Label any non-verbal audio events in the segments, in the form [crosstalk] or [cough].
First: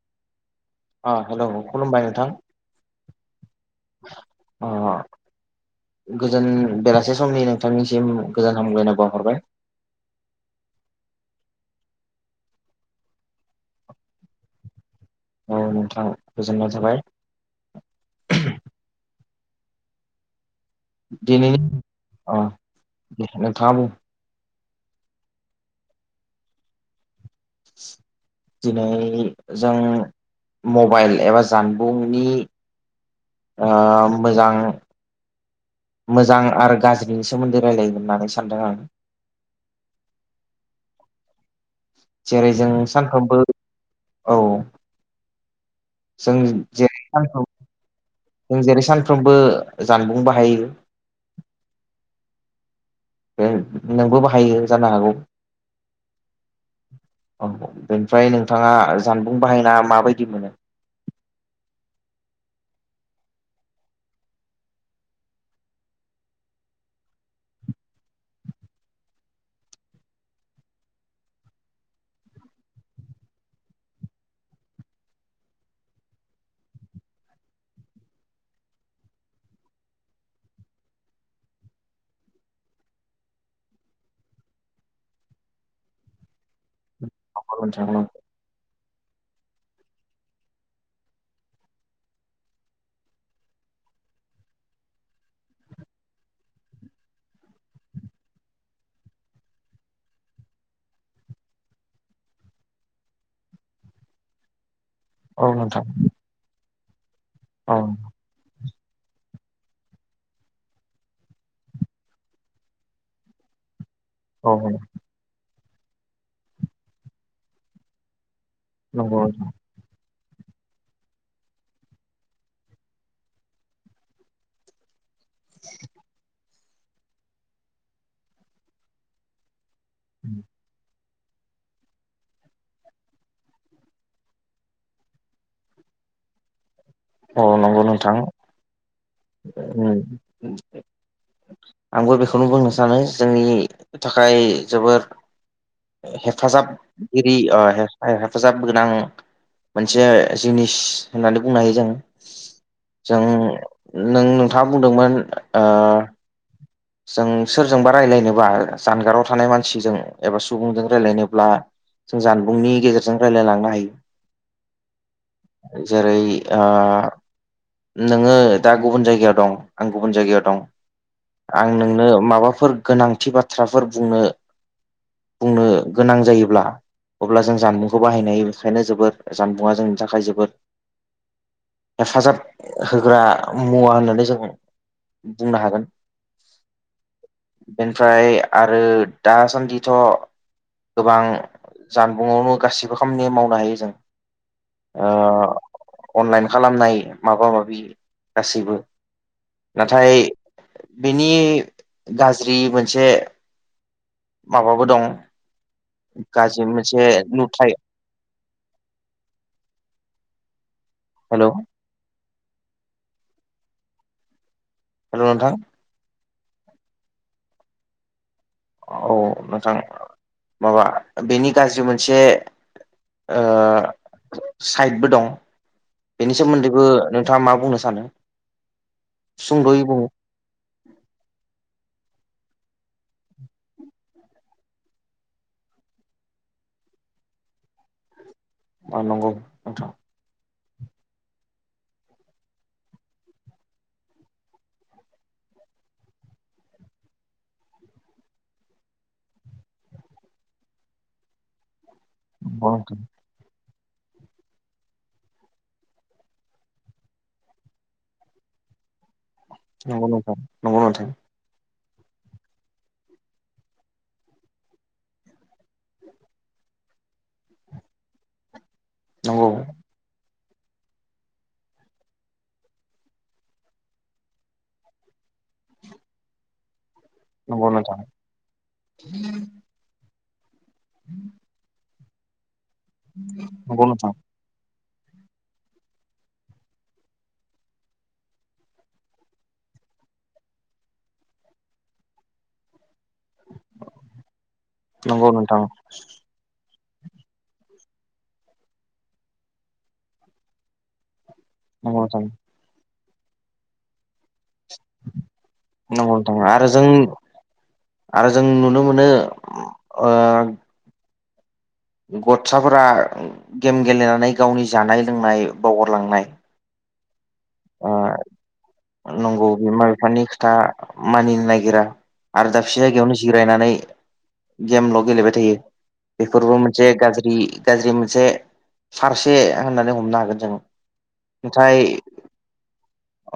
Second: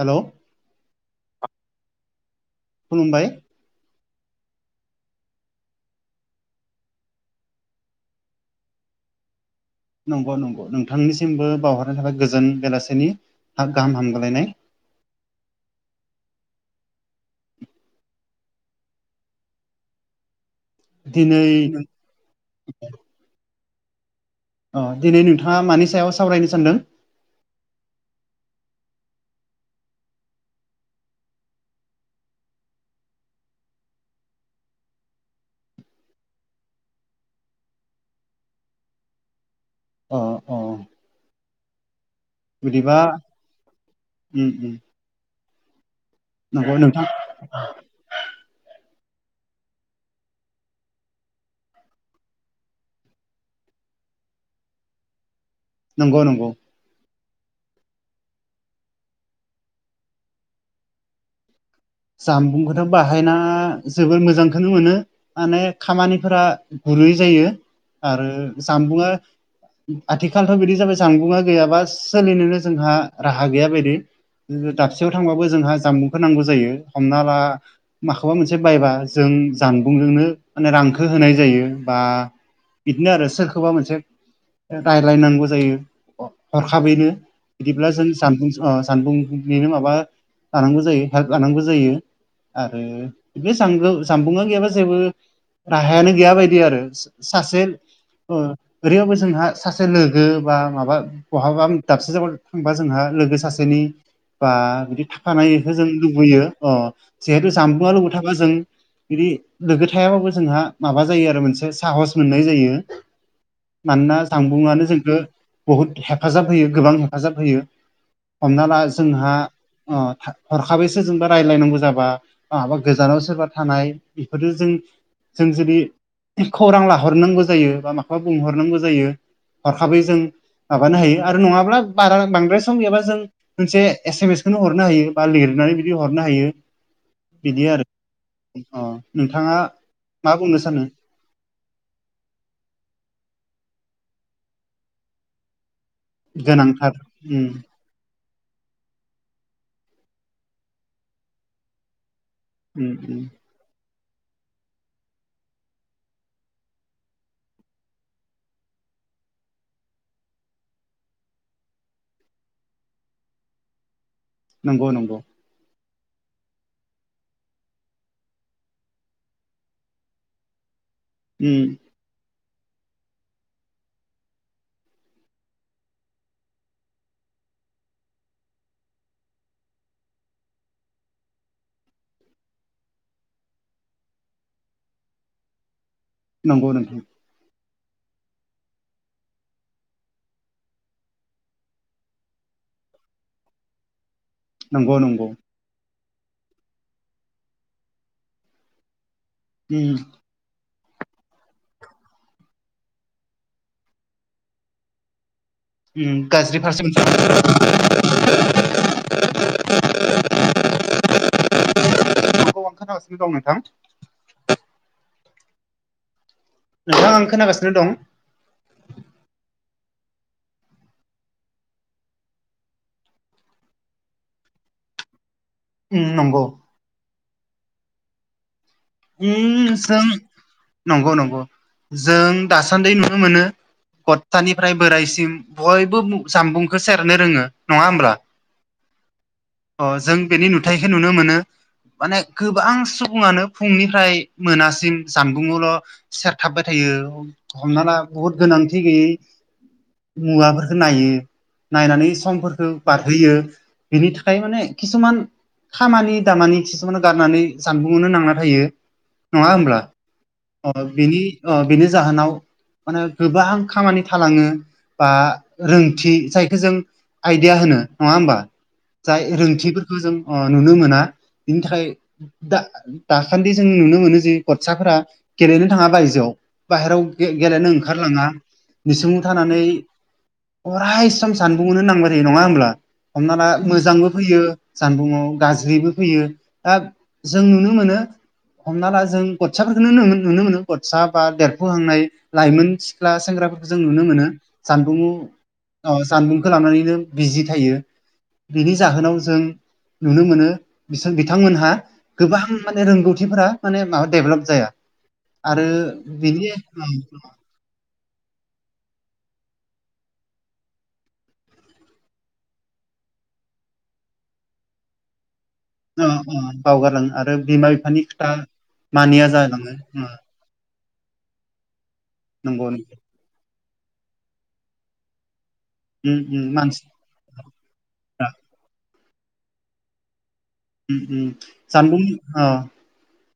हेल' ओ हेलौ खुलुमबाय नोंथां। खुलुमबाय। अ' गोजोन बेलासे समनि नोंथांनिसिम गोजोन हामग्लायनाय बावहरबाय। नंग नंग नोंथांनिसिमबो बावहरनाय थाबाय। गोजोन बेलासेनि हा गाहाम हामग्लायनाय औ नोंथां गोजोननाय थाबाय। दिनै दिनैनि अ' दे नोंथाङा बुं अ' दिनै नोंथाङा मानि सायाव सावरायनो सानदों? [inaudible] दिनै जों मबाइल एबा जानबुंनि ओ मोजां मोजां आरो गाज्रिनि सोमोन्दै रायलायगोन होननानै सानदों आं। अ अ जेरै जों बिदिबा सानफ्रामबो औ उम उम जों नंगौ जेरै नोंथां सानफ्राव जों जेरै सानफ्रोमबो जानबुं बाहायो। फाय नोंबो बाहायो जानो हागौ। नंग नंग। औ बेनिफ्राय नोंथाङा जानबुं बाहायना माबायदि मोनो? जामबुंखौथ' बाहायनाङा जोबोर मोजांखोनो मोनो। माने खामानिफोरा गुरै जायो। आरो जामबुंआ आथिखालथ' बिदि जाबाय जानबुङा गैयाबा सोलिनोनो जोंहा राहा गैया बायदि जोङो दाबसेयाव थांबाबो जोंहा जाम्बुंफोर नांगौ जायो। हमना ला माखौबा मोनसे बायबा जों जानबुंजोंनो माने रांखो होनाय जायो। बा इदनो आरो सोरखौबा मोनसे रायलायनांगौ जायो। अ' हरखाबैनो औ नोंथां बिदिब्ला नंगौ जों जानबुं ओ जानबुं बेनो माबा लानांगौ जायो। हाद लानांगौ जायो। आरो बेजांजो जामबुङा गैयाबा जेबो राहायानो गैया बायदि आरो। सो सासे ओ ओरैयावबो जोंहा सासे लोगो बा माबा बहाबा दाबसे जाबाव थांबा जोंहा लोगो सासेनि बा बिदि था औ फानायखो नोंथां जों लुबैयो। अ' जिहेथु औ जामबुआ लुगो थाबा जों बिदि लोगो थायाबाबो जोंहा माबा जायो आरो मोनसे साहस मोननाय जायो। मानोना औ जानबुङानो जोंखो बहुद हेफाजाब होयो गोबां हेफाजाब होयो। हमना ला नंगौ जोंहा अ' था हरखाबैसो जों दा रायलायनांगौ जाबा आबा गोजानाव सोरबा थानाय बेफोरजों जों जों जुदि खौरां लाहरनांगौ जायो बा माखौबा बुंहर नांगौ जायो। हरखाबै जों माबानो हायो। आरो नङाब्ला बारा बांद्राय सम गैयाबा जों मोनसे एसे मेसखौनो हरनो हायो बा लिरनानै बि दि हरनो हायो। औ बिदि नंगौ आरो नोंथां अ' नोंथाङा मा उम बुंनो सानो? आंबो बेखौनो बुंनो सानो जोंनि थाखाय जोबोर गोनांथार हेफाजाबगिरि उम ओ हेफाजाब गोनां मोनसे जिनिस होननानै बुंनो हायो जों। उम उम जों नों नोंथाङा बुंदोंमोन ओ जों सोरजोंबा राय्लायनोबा जानगाराव थानाय मानसिजों एबा सुबुंजों रायलायनोब्ला जानबुंनि गेजेरजों रायलायलांनो हायो। नंगौ नंगौ। जेरै ओ नोङो दा गुबुन जायगायाव दं आं गुबुन जायगायाव दं। उम आं नोंनो माबाफोर गोनांथि बाथ्राफोर बुंनो बुंनो गोनां जायोब्ला अब्ला जों जानबुंखौ बाहायनाय बेखायनो जोबोर जानबुंङा जोंनि थाखाय जोबोर हेफाजाब होग्रा मुवा होननानै जों बुंनो हागोन। नोंगौ नोंथां। बेनिफ्राय आरो दासान्दिथ' गोबां जानबुंआवनो गासिबो खामानि मावनो हायो जों। नंगौ नंगौ अनलाइन खालामनाय माबा माबि गासैबो उम नाथाय बिनि गाज्रि मोनसे माबाबो दं ओम गाज्रि फारसे मोनसे नुथाय [inaudible] [inaudible] हेल' मा खामगासिनो दं नोंथां। [inaudible] हेल' नोंथां। नोंथां आं खोनागासिनो दं। औ नोंथां माबा बेनि गाज्रि मोनसे साइडबो दं। उम बेनि नंगौ सोमोन्दैबो नोंथाङा मा बुंनो सानो? सुंद'यै बुं जों नंगौ नंगौ जों दासान्दि नुनो मोनो। गस्थानिफ्राय बोरायसिम बयबो जामबुंखौ सेरनो रोङो नङा होमब्ला? नंगौ अ नोंथां जों बेनि नुथायखौ नुनो मोनो माने गोबां सुबुङानो फुंनिफ्राय मोनासिम जानबुंआवल' सेरथाबबाय थायो। हमना ला बुहुत गोनांथि गैयै मुवाफोरखौ नायो नायनानै समफोरखौ नंगौ बारहोयो। बिनि थाखाय माने खिसुमान खामानि दामानि खिसुमान गारनानै जानबुंआवनो नांला ायो नङा नोंथां नंगौ नोंथां हब्लानि बिनि जाहोनाव माने गोबां खामानि थालाङो बा रोंथि जायखौ जों आइदििया होनो नङा होमबा? जाय नंगौ रोंथिफोरखौ जों नुनो मोना बिनि थाखाय दा दाखादि जों नुनो मोनो जे गथसाफोरा गेलेनो थाङा बायजोआव बाहेराव नंगौ गेलेनो नोंथां ओंखारलाङा निसिम थानानै अराय समम सानबुंो नांबाय थायो नङा होमब्ला हमना ला नंगौ मोजांबो नोंथां फैयो जानबुंङआव गाज्रिबो फैयो दा जों नुनो मोनो हमना ला जों गसाफोरफोरखौोनो नुनो मोनो गसा बा देरफुहांनाय लाइमोन सिख्ला सेंग्राफोरखौ जों नुनो मोनो जानबुं नंगौ नोंथां जानबुंखौ लानानैनो बिजि थायो बिनि जाहोनाव जों नुनो मोनो बिथांमोन नंगौ नोंथां गोबां माने रोंगौथिफोरा माने माबा डेभेलप जाया आरो नंगौ नोंथां बिदि आरो जों आरो जों नुनो मोनो गथसाफोरा गेम गेलेनानै गावनि जानाय लोंनाय अ बावगारलांनाय अ बावगारलाङो आरो बिमा ओ बिफानि खोथा मानिया जालाङो। ा मानिनो नागिरा आरो नंगौ नंगौ दाबसे जायगायावनो जिरायनानै गेमल' गेलेबाय थायो बेफोरबो मोनसे मानसिफ्रा गाज्रि गाज्रि मोनसे फारसे होननानै हमनो हागोन जों नाथाय सान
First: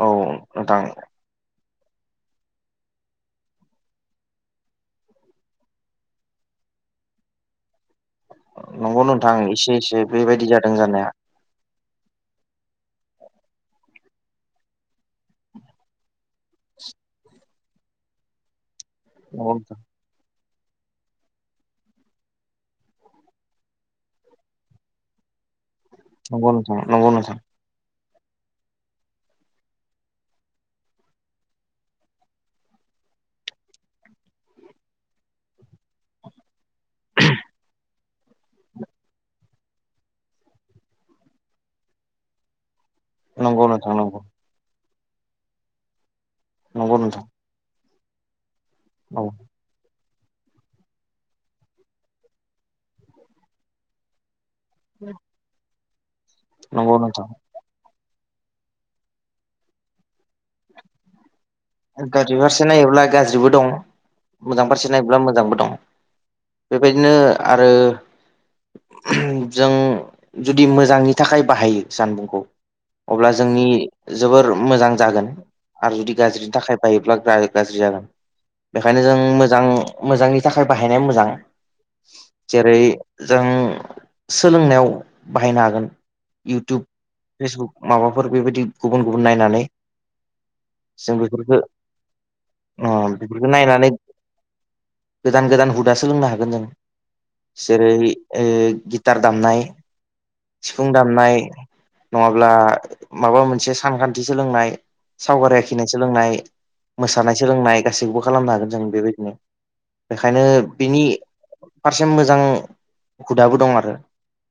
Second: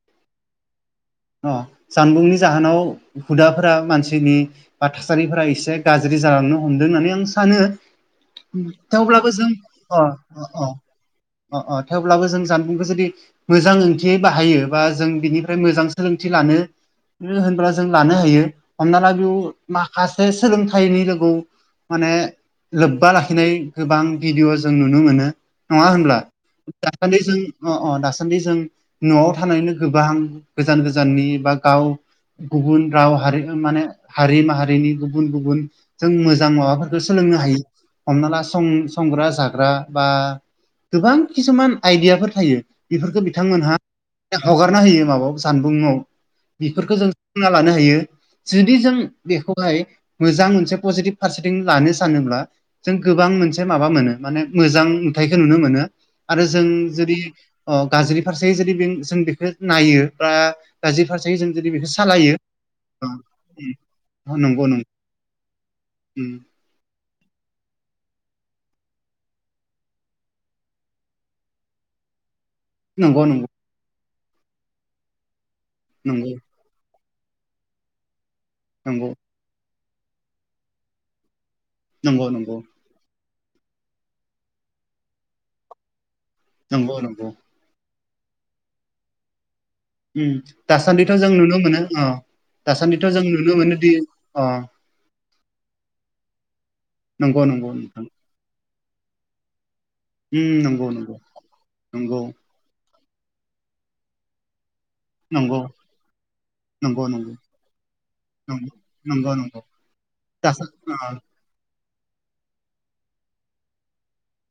औ नोंथां अ जानबुंनि जाहोनाव हुदाफोरा मानसिनि बा थासारिफोरा एसे गाज्रि जालांनो हमदों होननानै आं सानो नंगौ थेवब्लाबो नोंथां जों एसे एसे अ बेबायदि अ जादों जानाया अ अ थेवब्लाबो जों जानबुंखौ जुदि मोजां ओंथियै बाहायो बा जों बिनिफ्राय मोजां सोलोंथि लानो होनोबब्ला जों लानो हायो हमना ला नंगौ नोंथां बेयाव सासे सोलोंथाइनि लोगोगौ माने लोब्बा लाखिनाय गोबां भिडियअ जों नुनो मोनो नङा होनब्ला नंगौ नोंथां नंगौ दासान्दि नोंथां जों अ अ दासान्दि जों न'आव थानायनो गोबां गोजान गोजाननि बा गाव गुबुन राव हारि माने हारि माहारिनि गुबुन गुबुन जों मोजां माबाफोरखौ सोलोंनो हायो हमना लां संग्रा जाग्रा बा गोबां किसुमान आइदियाफोर थायो बेफोरखौ नंगौ बिथांमोनहा नोंथां नंगौ हगारना होयो माबायाव जानबुंआव नोंथां नंगौ बेफोरखौ जों नोंथां ल हायो जुदि जों औ बेखौ बेाय मोजां मोनसे पजिटिभ फारसेथिं लानो सानोब्ला जों गोबां मोनसे माबा मोनो माने मोजां नुथायखौ नुनो मोनो आरो जों नंगौ जुदि नोंथां अ गाज्रि फारसे जुदि जों बेखौ नायो बा गाज्रि फारसे जों जुदि बेखौ सालायो गाज्रि फारसे नायोब्ला गाज्रिबो दं अ नंगौ मोजां नंगौ फारसे नायोब्ला मोजांबो दं बेबायदिनो आरो जों जुदि मोजांनि थाखाय बाहायो जानबुंखौ नंगौ अब्ला नंगौ जोंनि जोबोर मोजां जागोन आरो जुदि नंगौ गाज्रि थाखाय बायोब्ला गाज्रि जागोन बेखायनो नंगौ जों मोजां मोजांनि थाखाय बाहायनाया मोजां नंगौ नंगौ जेरै जों सोलोंनायाव बाहायनो हागोन इउटुब नंगौ नंगौ फेसबुक माबाफोर बेबायदि गुबुन गुबुन नायनानै दासान्दिथ' जों नुनो मोनो अ ओ दासान्दिथ' जों बेफोरखौ नुनो मोनोदि नायनानै अ गोदान गोदान हुदा सोलोंनो हागोन जों नंगौ नंगौ जेरै नोंथां गिटार दामनाय सिफुं नंगौ नंगौ दामनाय नंगौ नङाब्ला माबा मोनसे सानखान्थि सोलोंनाय नंगौ सावगारि आखिनाय सोलोंनाय नंगौ नंगौ मोसानाय सोलोंनाय गासैखौबो खालामनो हागोन नंगौ जों नंगौ बेबायदिनो नंगौ बेखायनो दासा ओ बिनि फारसे मोजां हुदाबो दं आरो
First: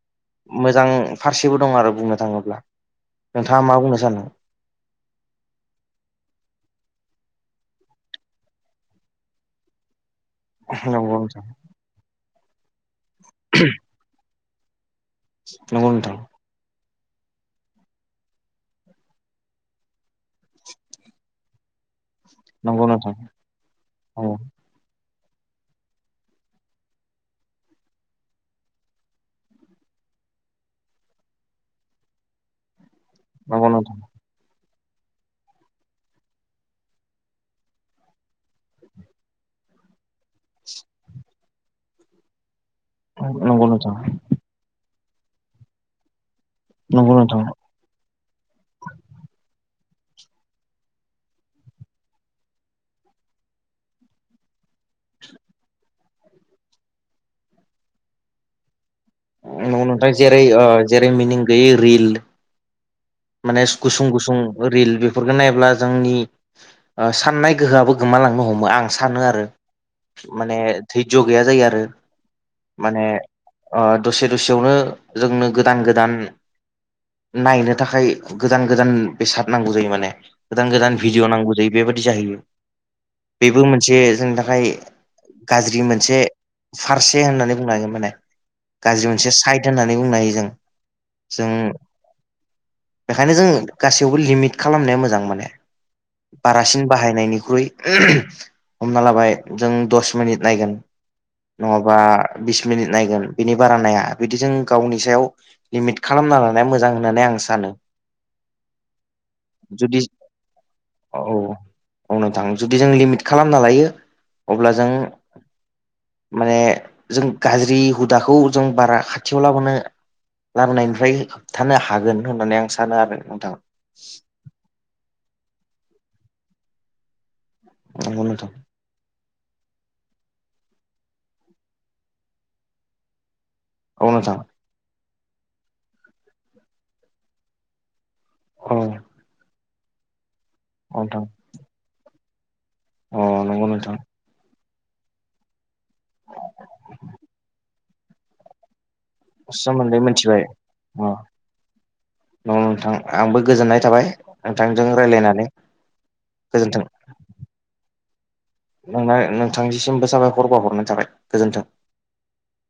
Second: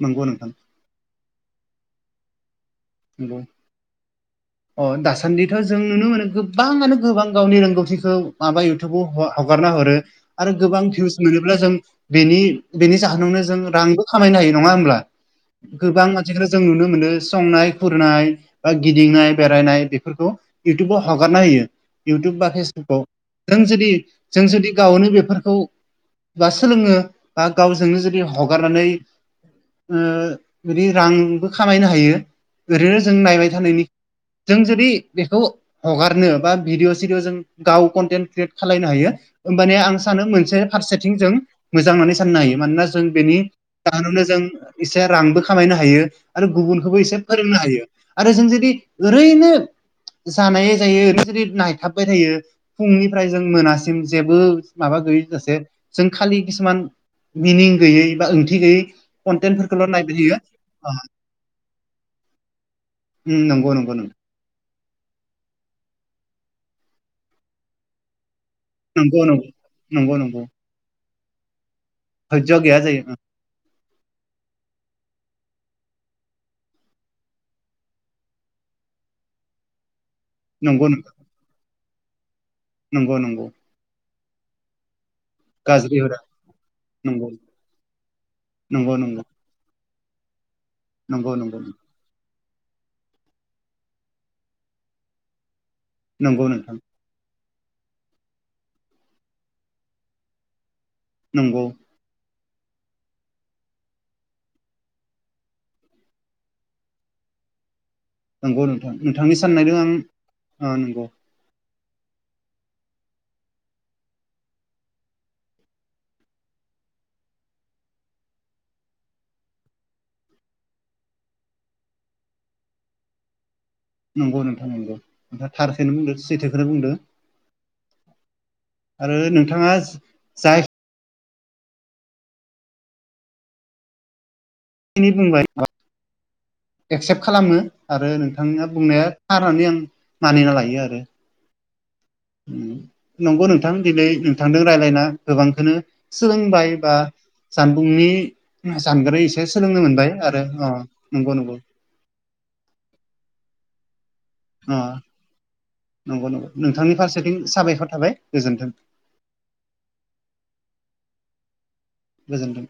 नंगौ नोंथां मोजां फारसेबो दं आरो बुंनो थाङोब्ला नंगौ नोंथाङा मा बुंनो सानोदों अ दासान्दिथ' जों नुनो मोनो गोबाङानो गोबां गावनि रोंगौथिखौ माबायो हगारना हरो आरो गोबां भिउस नंगौ नोंथां मोनोब्ला जों बेनि बेनि जाहोनावनो जों रांबो खामायनो हायो नङा होमब्ला नंगौ गोबां नोंथां मानसिफोरा जों नुनो मोनो संनाय फुरनाय बा गिदिंनाय बेरायनाय बेफोरखौ इउटुबाव हगारना होयो नंगौ नोंथां जों जुदि औ जों जुदि गावनो बेफोरखौ बा सोलोङो बा गावजोंनो जुदि हगारनानै बिदि रांबो खामायनो हायो ओरैनो जों नायबाय नंगौ थानायनि नोंथां जों जुदि बेखौ हगारनो बा भिडिअ सिडियअ जों गाव कन्टेन्ट क्रियेट खालायनो हायो होमबाने आं सानो मोनसे फारसेथिं जों मोजां होननानै साननो हायो मानोना जों बेनि नंगौ नोंथां जाहोनावनो जों एसे रांबो खामायनो हायो आरो गुबुनखौबो नंगौ एसे नोंथां फोरोंनो हायो आरो जों जुदि ओरैनो जानाय जायै ओरैनोसदि नायथाबबाय थायो फुंनिफ्राय जों मोनासिम जेबो माबा गैयै जाासे जों खालि किसुमान मिनिं गैयै बा ओंथि गैयै न' कन्टेन्टफोरखौल' नोंथां नायबाय थायो जेरै जेरै मिनिं गैयै रिल उम माने नंगौ नंगौ गुसुं गुसुं रिल बेफोरफोरखौ नाय्ला जोंनि साननाय गोहोआबो गोमालांनो हमो आं आं सानो नंगौ आरो नंगौ नंगौ माने धैज गैया जायो आरो धयज' गैया जायो माने ओं दसे दसेयावनो जोंनो गोदान गोदान नायनो नि थाखाय गोदान गोदान बेसाद नांगौ जायो माने गोदान नंगौ गोदान नंगौ भिडिअ नांगौ जायो बेबायाददि जाहैयो नंगौ नंगौ बेबो मोनसे जोंनि थाखाय गाज्रि मोनसे फारसे नंगौ होननानै बुंन हांगोन माने नंगौ गाज्रि नंगौ मोनसे साइद होननानै बुंनो हायो जों नंगौ जों नंगौ बेखायनो जों गासैयावबो लिमिट खालामनाया मोजां माने नंगौ नोंथां बारासिन बायनायनिख्रुइ हमना लाबाय जों दस मिनिट नायगोन नंगौ नङ बा बिस मिनिट नायगोन बिनि बारा नाया बिदिजों गावनि सायाव लिमिट खालामना लानाया मोजां होननानै आं सानो नंगौ नोंथां नोंथांनि साननायजों जुदि आं नंगौ औ अनोंथां जुदि जों लिमिट खालामना लायो अब्ला जों माने जों गाज्रि हुदाखौ जों बारा खाथियाव लाबो लाबोनायनिफ्राय होबथानो हागोन होननानै आं सानो आरो नोंथां नंगौ नोंथां नंगौ नोंथा थारखखौनो बुंदो सैथोखौनो बुंदो औ [unintelligible] आरो नोंथाङा जाय औ नोंथां बुंबाय म एक्सेप्ट खालामो आरो नों औ नोंथां बुंनाया थार होननानै आं मानिना लायो अ आरो नोंथां नंगौ नोंथां दिनै थांदों रायलायना गोबांखौनो सोलोंबाय बा जानबुंनि जानग्रा सोलोंनो सोमोन्दै मोनबाय मिथिबाय आरो अ नंगौ नंगौ अ नोंथां आंबो गोजोननाय थाबाय अ नोंथांजों रायज्लायनानै गोजोनथों थिं साबायखर थाबाय गोजोन्थों नों नोंथांनिसिमबो साबायखर बानहरनाय थाबाय गोजोन्थों गोजोनथों